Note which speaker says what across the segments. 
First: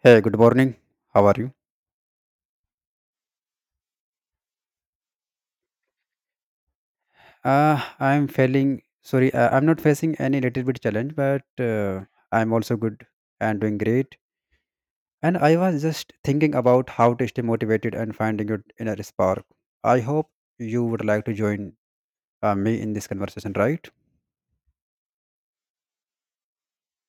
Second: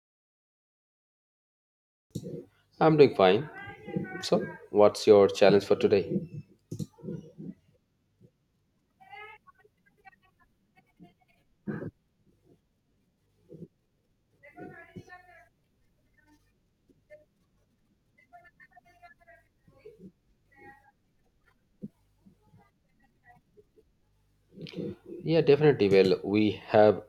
Speaker 1: Hey, good morning. How are you?
Speaker 2: I'm doing fine. So, what's your challenge for today?
Speaker 1: I'm feeling sorry. I'm not facing any little bit challenge, but I'm also good and doing great. And I was just thinking about how to stay motivated and finding your inner spark. I hope you would like to join me in this conversation, right?
Speaker 2: Yeah, definitely. Well, we have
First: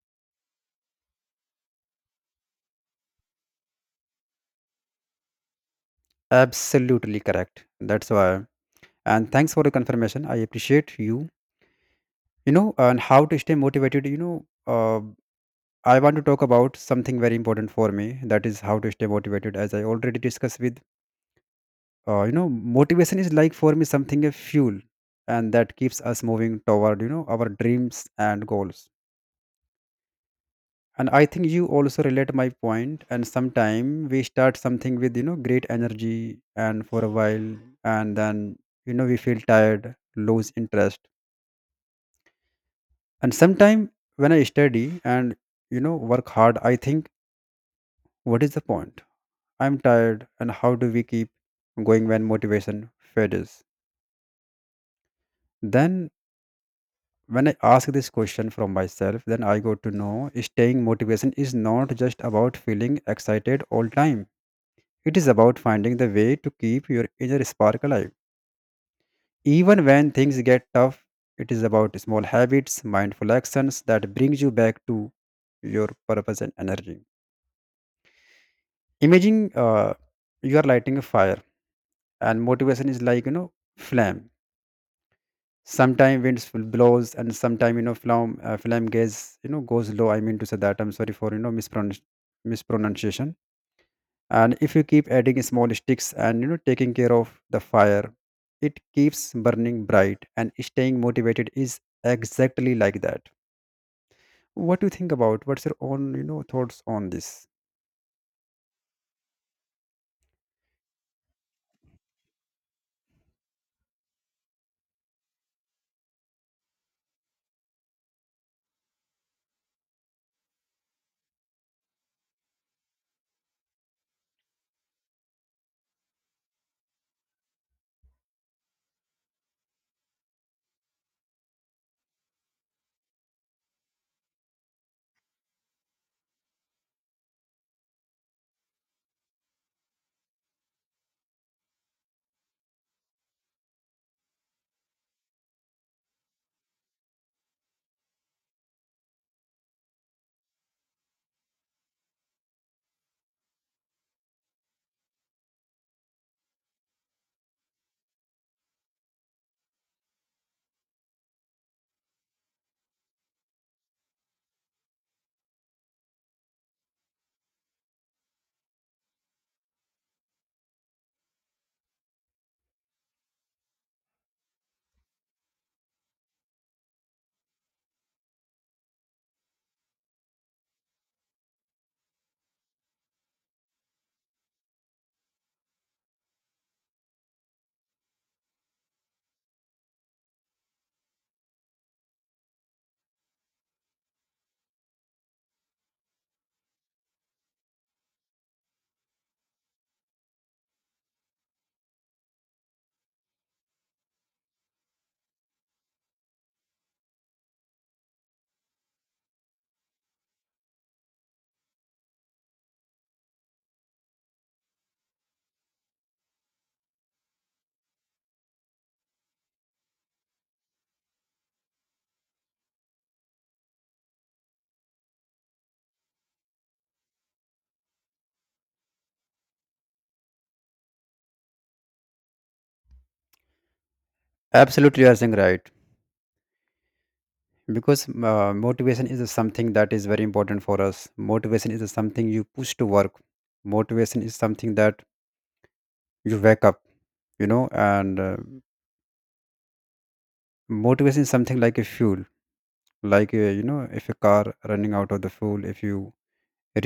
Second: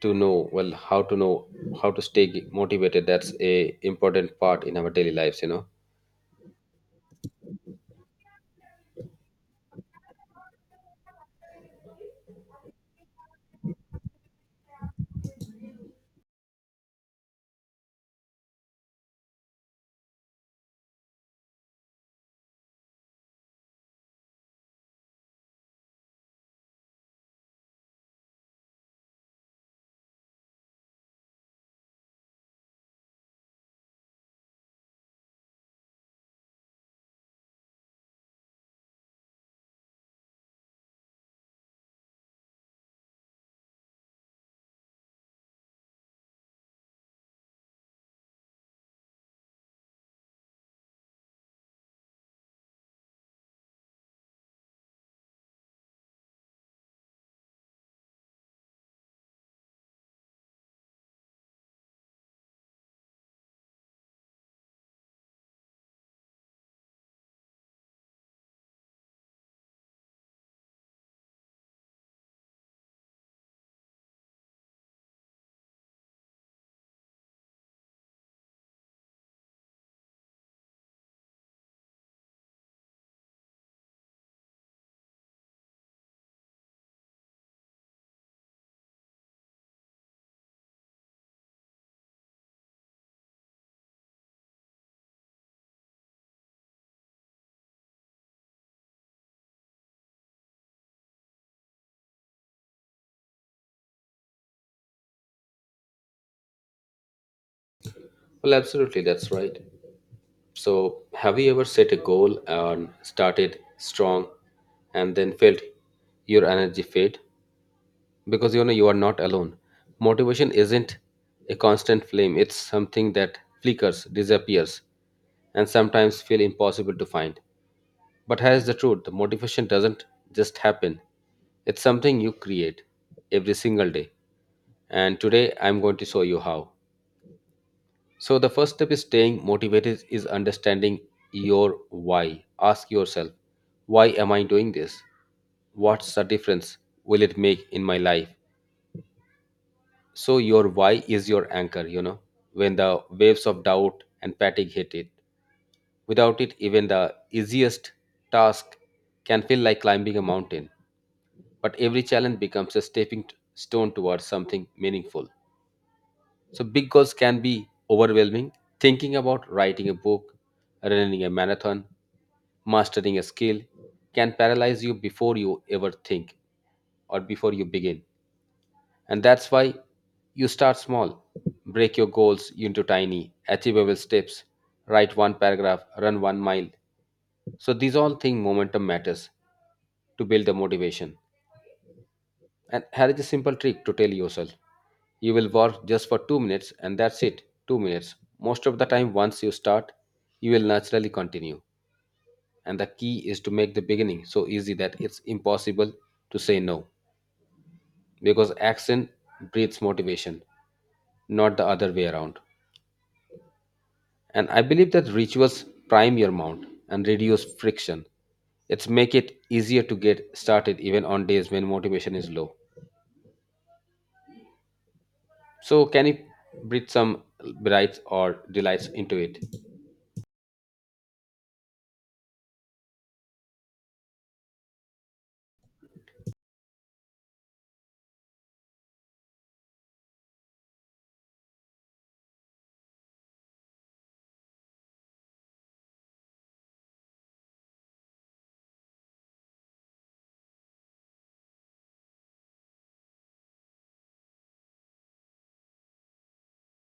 Speaker 2: to know how to stay motivated. That's a important part in our daily lives, you know.
Speaker 1: Absolutely correct. That's why. And thanks for the confirmation. I appreciate you. You know, and how to stay motivated. Uh, I want to talk about something very important for me. That is how to stay motivated. As I already discussed with, motivation is like for me something a fuel, and that keeps us moving toward our dreams and goals. And I think you also relate my point. And sometime we start something with great energy, and for a while, and then we feel tired, lose interest. And sometime when I study and work hard, I think, what is the point? I'm tired, and how do we keep going when motivation fades? Then, when I ask this question from myself, then I got to know staying motivation is not just about feeling excited all time. It is about finding the way to keep your inner spark alive. Even when things get tough, it is about small habits, mindful actions that brings you back to your purpose and energy. Imagine you are lighting a fire, and motivation is like flame. Sometime winds will blows, and sometime flame flame gas goes low. I mean to say that I'm sorry for mispronunciation. And if you keep adding small sticks and taking care of the fire, it keeps burning bright, and staying motivated is exactly like that. What do you think about, what's your own thoughts on this?
Speaker 2: Well, absolutely. That's right. So, have you ever set a goal and started strong, and then felt your energy fade? Because you know you are not alone. Motivation isn't a constant flame, it's something that flickers, disappears, and sometimes feel impossible to find. But here's the truth, the motivation doesn't just happen, it's something you create every single day. And today I'm going to show you how. So, the first step is staying motivated is understanding your why. Ask yourself, why am I doing this? What's the difference will it make in my life? So your why is your anchor, you know, when the waves of doubt and fatigue hit it. Without it, even the easiest task can feel like climbing a mountain. But every challenge becomes a stepping stone towards something meaningful. So big goals can be overwhelming. Thinking about writing a book, running a marathon, mastering a skill can paralyze you before you ever think or before you begin. And that's why you start small. Break your goals into tiny, achievable steps. Write one paragraph, run one mile. So these all thing momentum matters to build the motivation. And here is a simple trick to tell yourself. You will work just for two minutes and that's it. Two minutes. Most of the time, once you start, you will naturally continue. And the key is to make the beginning so easy that it's impossible to say no, because action breeds motivation, not the other way around. And I believe that rituals prime your mount and reduce friction. It's make it easier to get started even on days when motivation is low. So can you breathe some brights or delights into it?
Speaker 1: Absolutely, you are saying right. Because motivation is something that is very important for us. Motivation is something you push to work. Motivation is something that you wake up, and motivation is something like a fuel. Like if a car running out of the fuel, if you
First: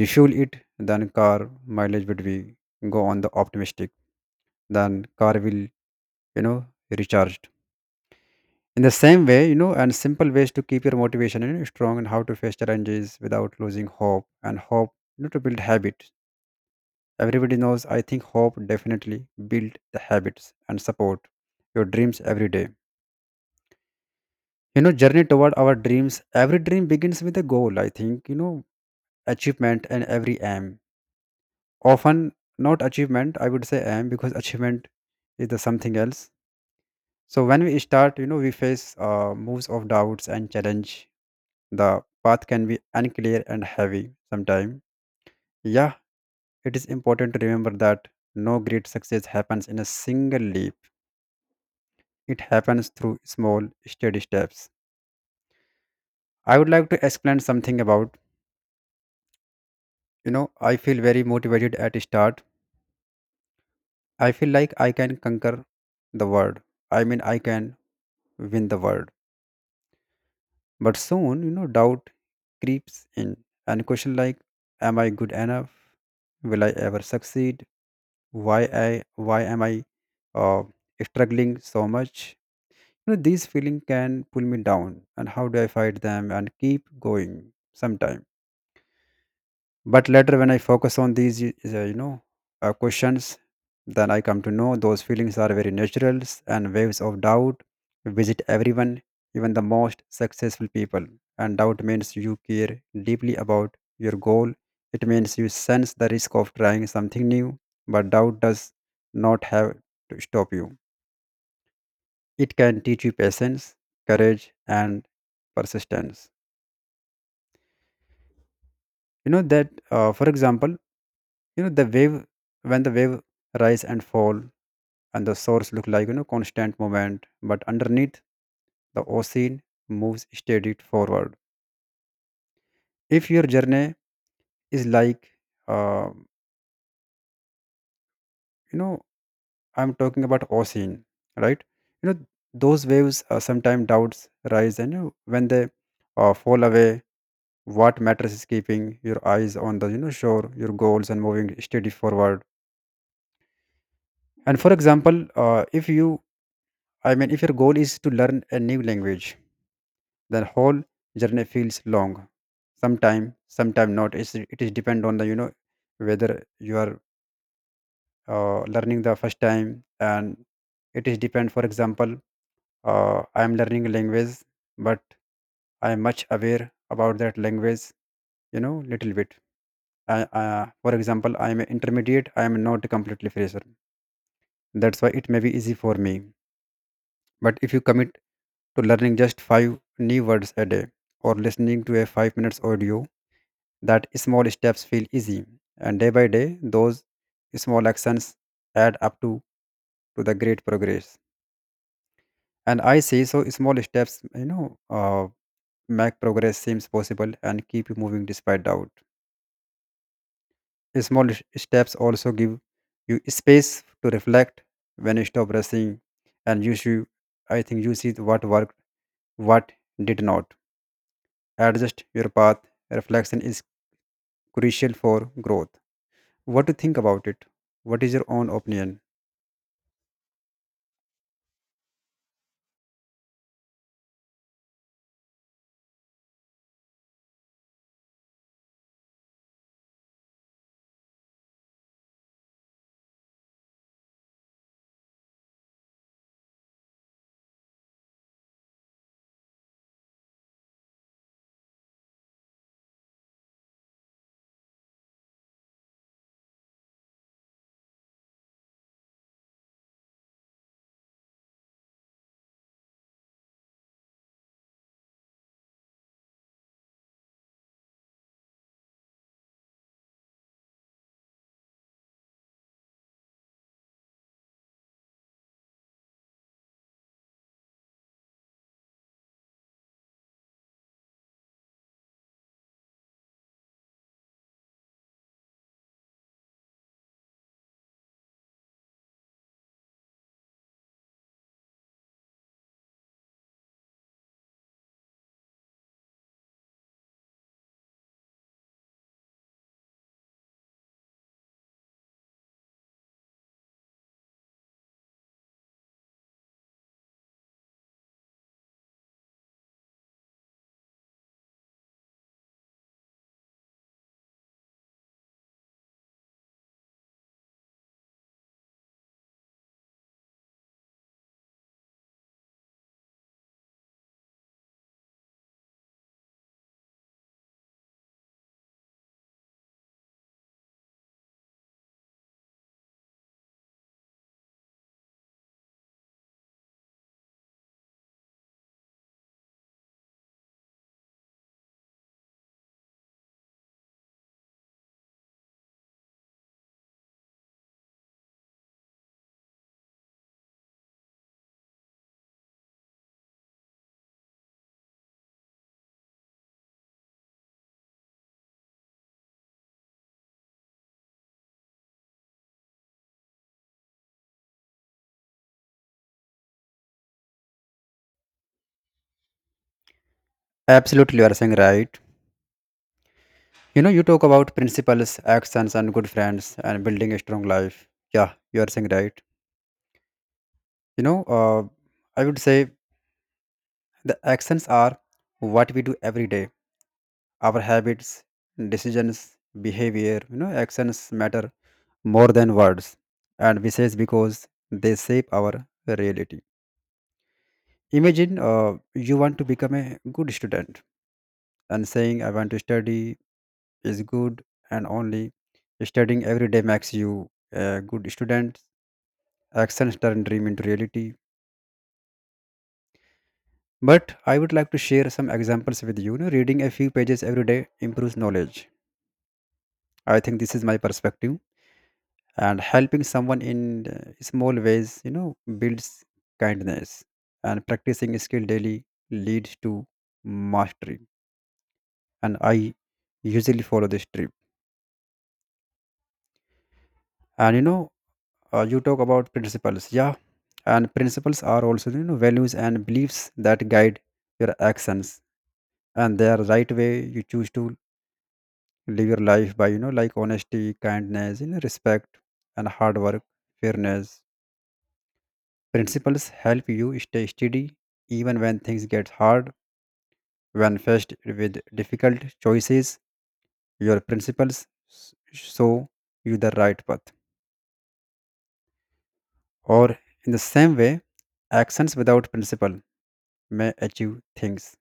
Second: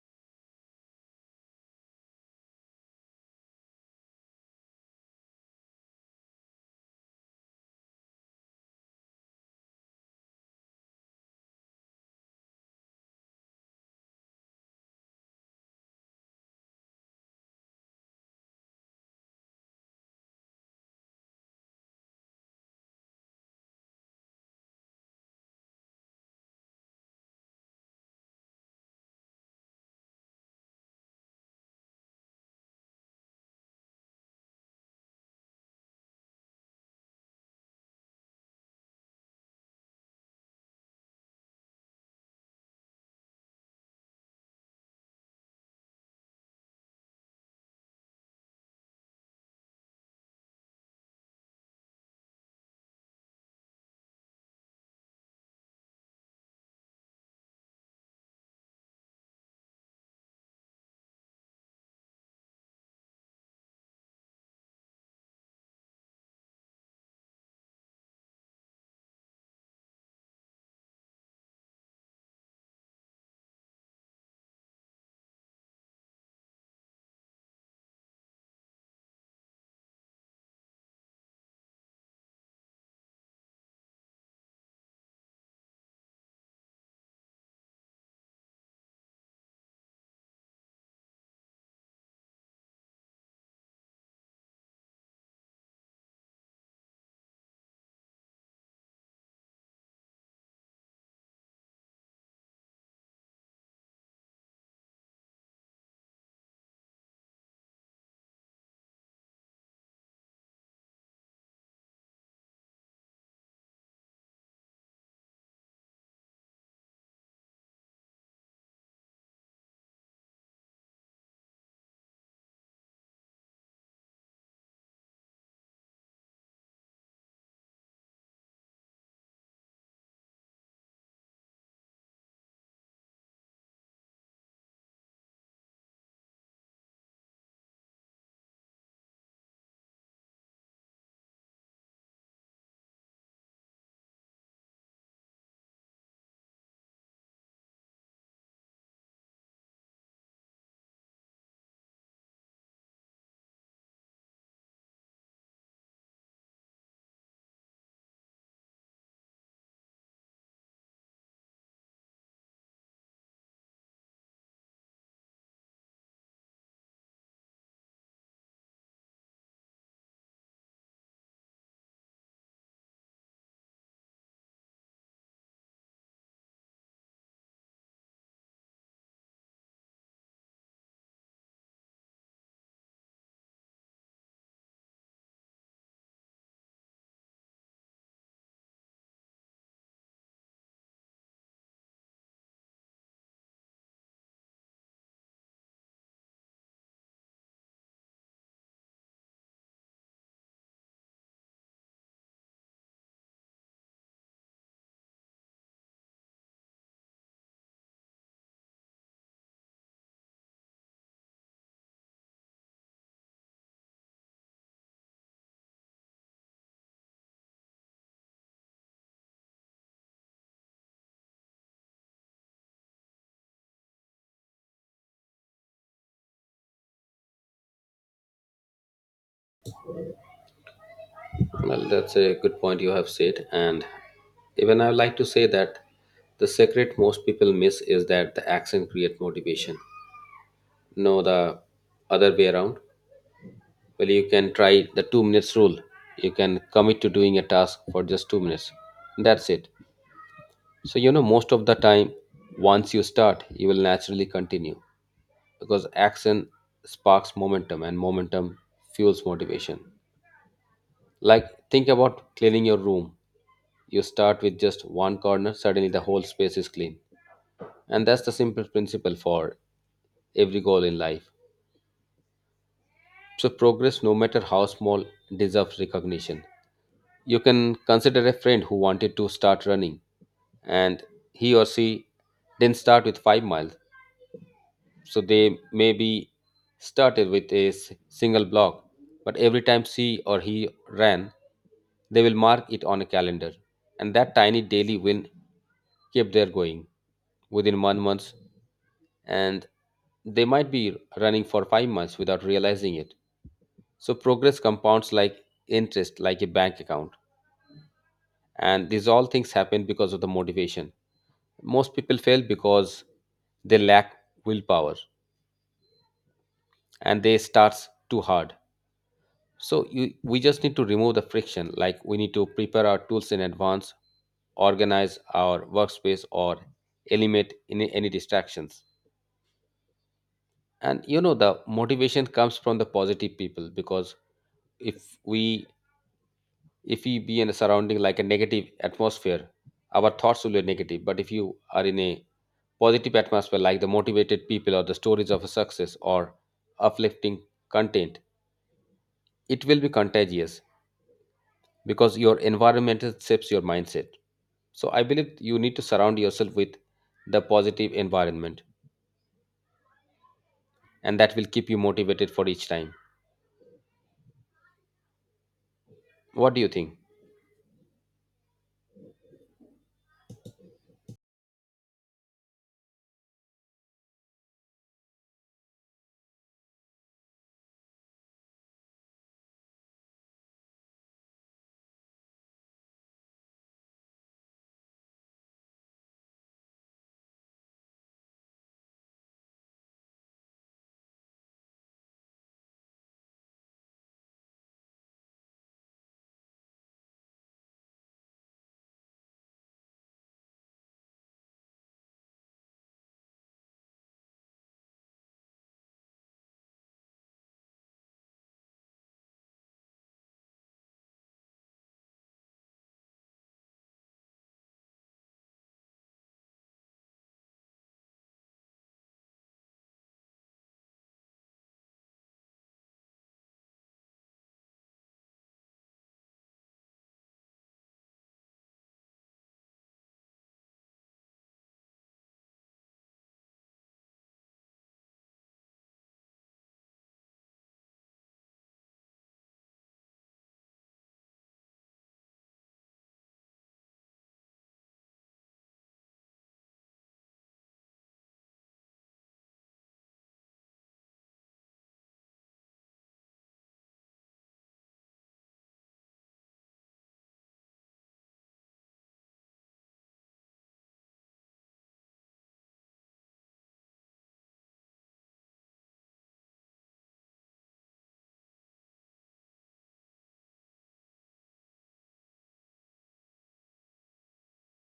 Speaker 1: refuel it, then car mileage would be go on the optimistic, then car will know recharged. In the same way, and simple ways to keep your motivation, strong, and how to face challenges without losing hope. And hope, to build habit everybody knows, I think hope definitely build the habits and support your dreams every day. Journey toward our dreams, every dream begins with a goal. I think achievement and every aim, often not achievement, I would say aim because achievement is the something else. So when we start, we face moves of doubts and challenge. The path can be unclear and heavy sometimes. Yeah, it is important to remember that no great success happens in a single leap. It happens through small, steady steps. I would like to explain something about. You know, I feel very motivated at start. I feel like I can conquer the world. I mean, I can win the world. But soon, doubt creeps in and question like, am I good enough? Will I ever succeed? Why am I uh, struggling so much? You know, these feelings can pull me down. And how do I fight them and keep going sometimes? But later, when I focus on these is, questions, then I come to know those feelings are very natural, and waves of doubt visit everyone, even the most successful people. And doubt means you care deeply about your goal. It means you sense the risk of trying something new, but doubt does not have to stop you. It can teach you patience, courage, and persistence. That for example, the wave, when the wave rise and fall, and the shores look like constant movement, but underneath, the ocean moves steady forward. If your journey is like uh, you know I'm talking about ocean, right? you know those waves, sometimes doubts rise, and when they fall away, what matters is keeping your eyes on the shore, your goals, and moving steady forward. And for example, if your goal is to learn a new language, the whole journey feels long. Sometime, sometime not, it is depend on the whether you are learning the first time. And it is depend, for example, I am learning a language, but I am much aware about that language, little bit. For example, I am an intermediate, I am not a completely fresher. That's why it may be easy for me. But if you commit to learning just five new words a day, or listening to a 5 minutes audio, that small steps feel easy. And day by day, those small actions add up to the great progress. And I see, so small steps, uh, make progress seems possible and keep you moving despite doubt. Small steps also give you space to reflect. When you stop rushing, and you see, I think you see what worked, what did not. Adjust your path. Reflection is crucial for growth. What do you think about it? What is your own opinion?
Speaker 2: Well, that's a good point you have said. And even I would like to say that the secret most people miss is that the action create motivation. No, the other way around. Well, you can try the two minutes rule. You can commit to doing a task for just two minutes. That's it. So, you know, most of the time, once you start, you will naturally continue because action sparks momentum and momentum fuels motivation. Like, think about cleaning your room. You start with just one corner, suddenly the whole space is clean. And that's the simple principle for every goal in life. So, progress, no matter how small, deserves recognition. You can consider a friend who wanted to start running, and he or she didn't start with 5 miles. So they may be started with a single block, but every time she or he ran, they will mark it on a calendar. And that tiny daily win kept their going. Within one month, and they might be running for five months without realizing it. So progress compounds like interest, like a bank account. And these all things happen because of the motivation. Most people fail because they lack willpower and they start too hard. So we just need to remove the friction. Like, we need to prepare our tools in advance, organize our workspace, or eliminate any distractions. And you know the motivation comes from the positive people, because if we if we be in a surrounding like a negative atmosphere, our thoughts will be negative. But if you are in a positive atmosphere like the motivated people or the stories of a success or uplifting content, it will be contagious, because your environment shapes your mindset. So I believe you need to surround yourself with the positive environment, and that will keep you motivated for each time. What do you think?
Speaker 1: Absolutely, you are saying right. You know, you talk about principles, actions, and good friends, and building a strong life. Yeah, you are saying right. You know, uh, I would say the actions are what we do every day. Our habits, decisions, behavior. You know, actions matter more than words, and we say because they shape our reality. Imagine you want to become a good student, and saying, "I want to study is good, and only studying every day makes you a good student. Actions turn dream into reality." But I would like to share some examples with you. You know, reading a few pages every day improves knowledge. I think this is my perspective. And helping someone in small ways, builds kindness. And practicing skill daily leads to mastery. And I usually follow this trip. And you talk about principles. Yeah. And principles are also, values and beliefs that guide your actions. And they are right way you choose to live your life by, like honesty, kindness, respect, and hard work, fairness. Principles help you stay steady, even when things get hard. When faced with difficult choices, your principles s- show you the right path. Or, in the same way, actions without principle may achieve things,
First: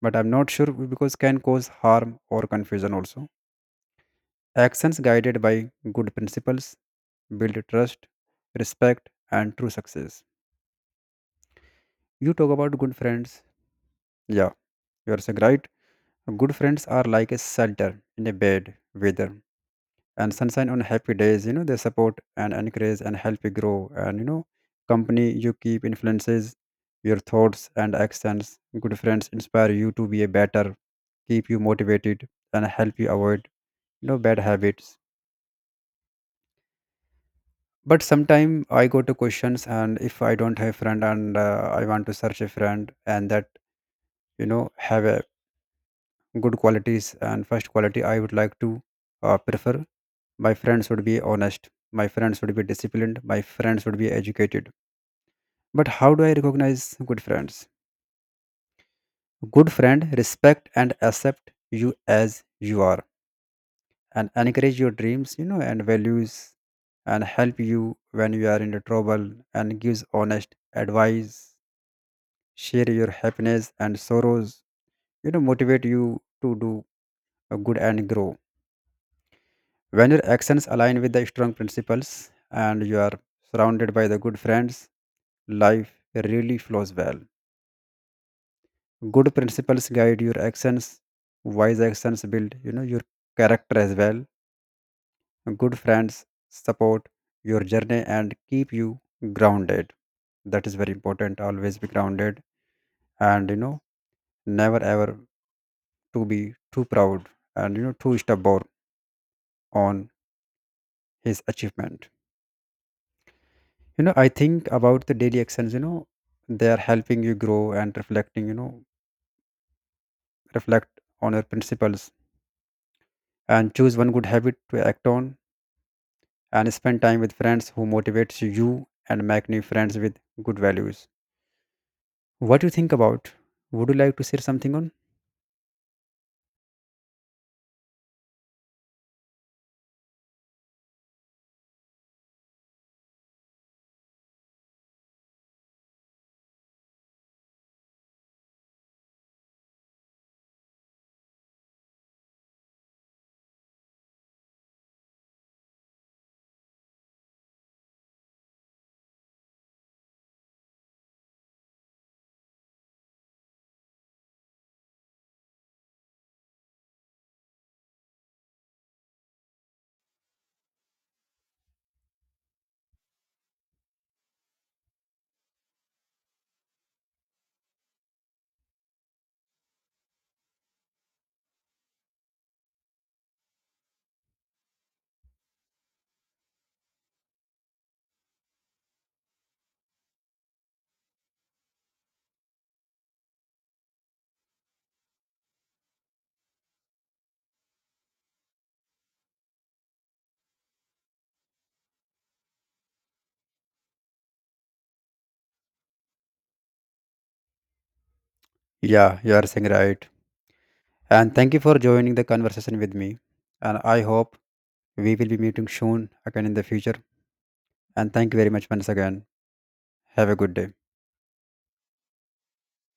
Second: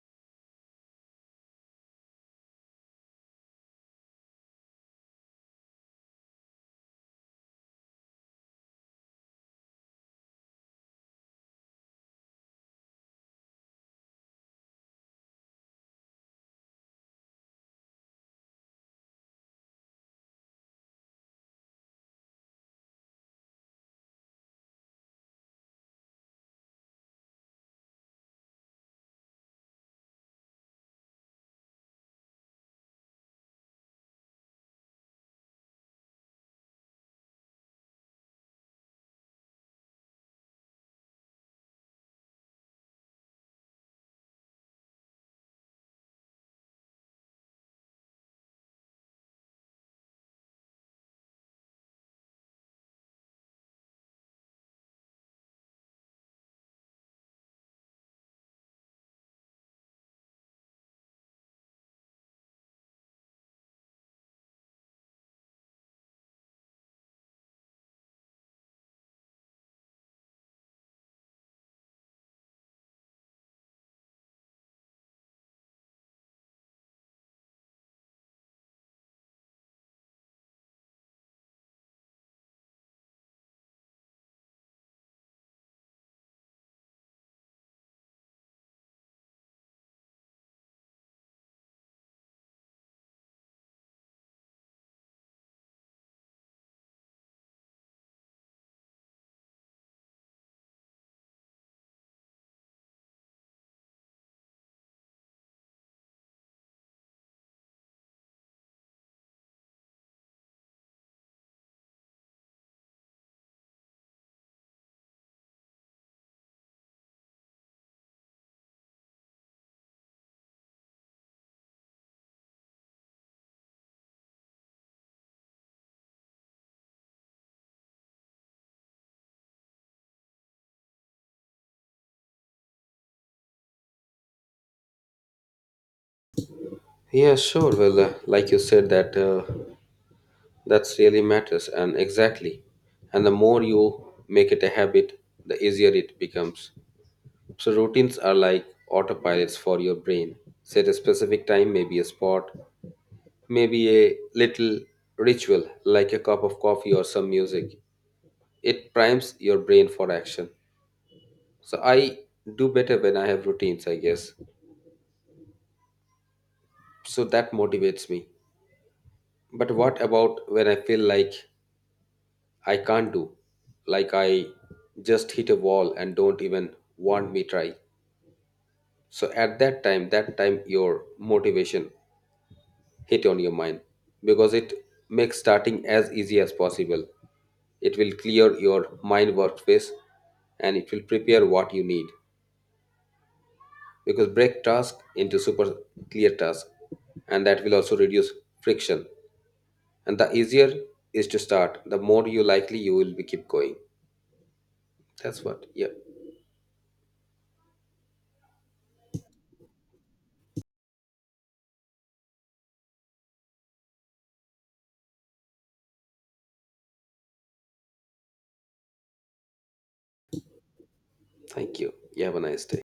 Speaker 1: but I'm not sure because can cause harm or confusion also. Actions guided by good principles build trust, respect, and true success. You talk about good friends. Yeah, you are saying right. Good friends are like a shelter in a bad weather and sunshine on happy days. You know they support and encourage and help you grow. And you know company you keep influences your thoughts and actions. Good friends inspire you to be a better, keep you motivated, and help you avoid bad habits. But sometime I go to questions, and if I don't have friend, and I want to search a friend, and that, have a good qualities. And first quality I would like to prefer, my friends should be honest, my friends should be disciplined, my friends should be educated. But how do I recognize good friends? Good friend respect and accept you as you are, and encourage your dreams, and values, and help you when you are in the trouble, and gives honest advice, share your happiness and sorrows, motivate you to do a good and grow. When your actions align with the strong principles, and you are surrounded by the good friends, life really flows well. Good principles guide your actions, wise actions build, your character as well. Good friends support your journey and keep you grounded. That is very important. Always be grounded, and never ever to be too proud, and too stubborn on his achievement. I think about the daily actions, they are helping you grow, and reflecting, reflect on your principles, and choose one good habit to act on, and spend time with friends who motivates you, and make new friends with good values. What do you think about? Would you like to share something on?
Speaker 2: Yeah, sure. Well, like you said, that's really matters, and exactly. And the more you make it a habit, the easier it becomes. So routines are like autopilots for your brain. Set a specific time, maybe a spot, maybe a little ritual like a cup of coffee or some music. It primes your brain for action. So I do better when I have routines, I guess. So that motivates me. But what about when I feel like I can't do, like I just hit a wall and don't even want me try? So at that time your motivation hit on your mind, because it makes starting as easy as possible. It will clear your mind workspace, and it will prepare what you need. Because break task into super clear task, and that will also reduce friction. And the easier is to start, the more you likely you will be keep going. That's what. Yeah,
Speaker 1: Yeah, you are saying right. And thank you for joining the conversation with me. And I hope we will be meeting soon again in the future. And thank you very much once again. Have a good day.
Speaker 2: thank you. You have a nice day.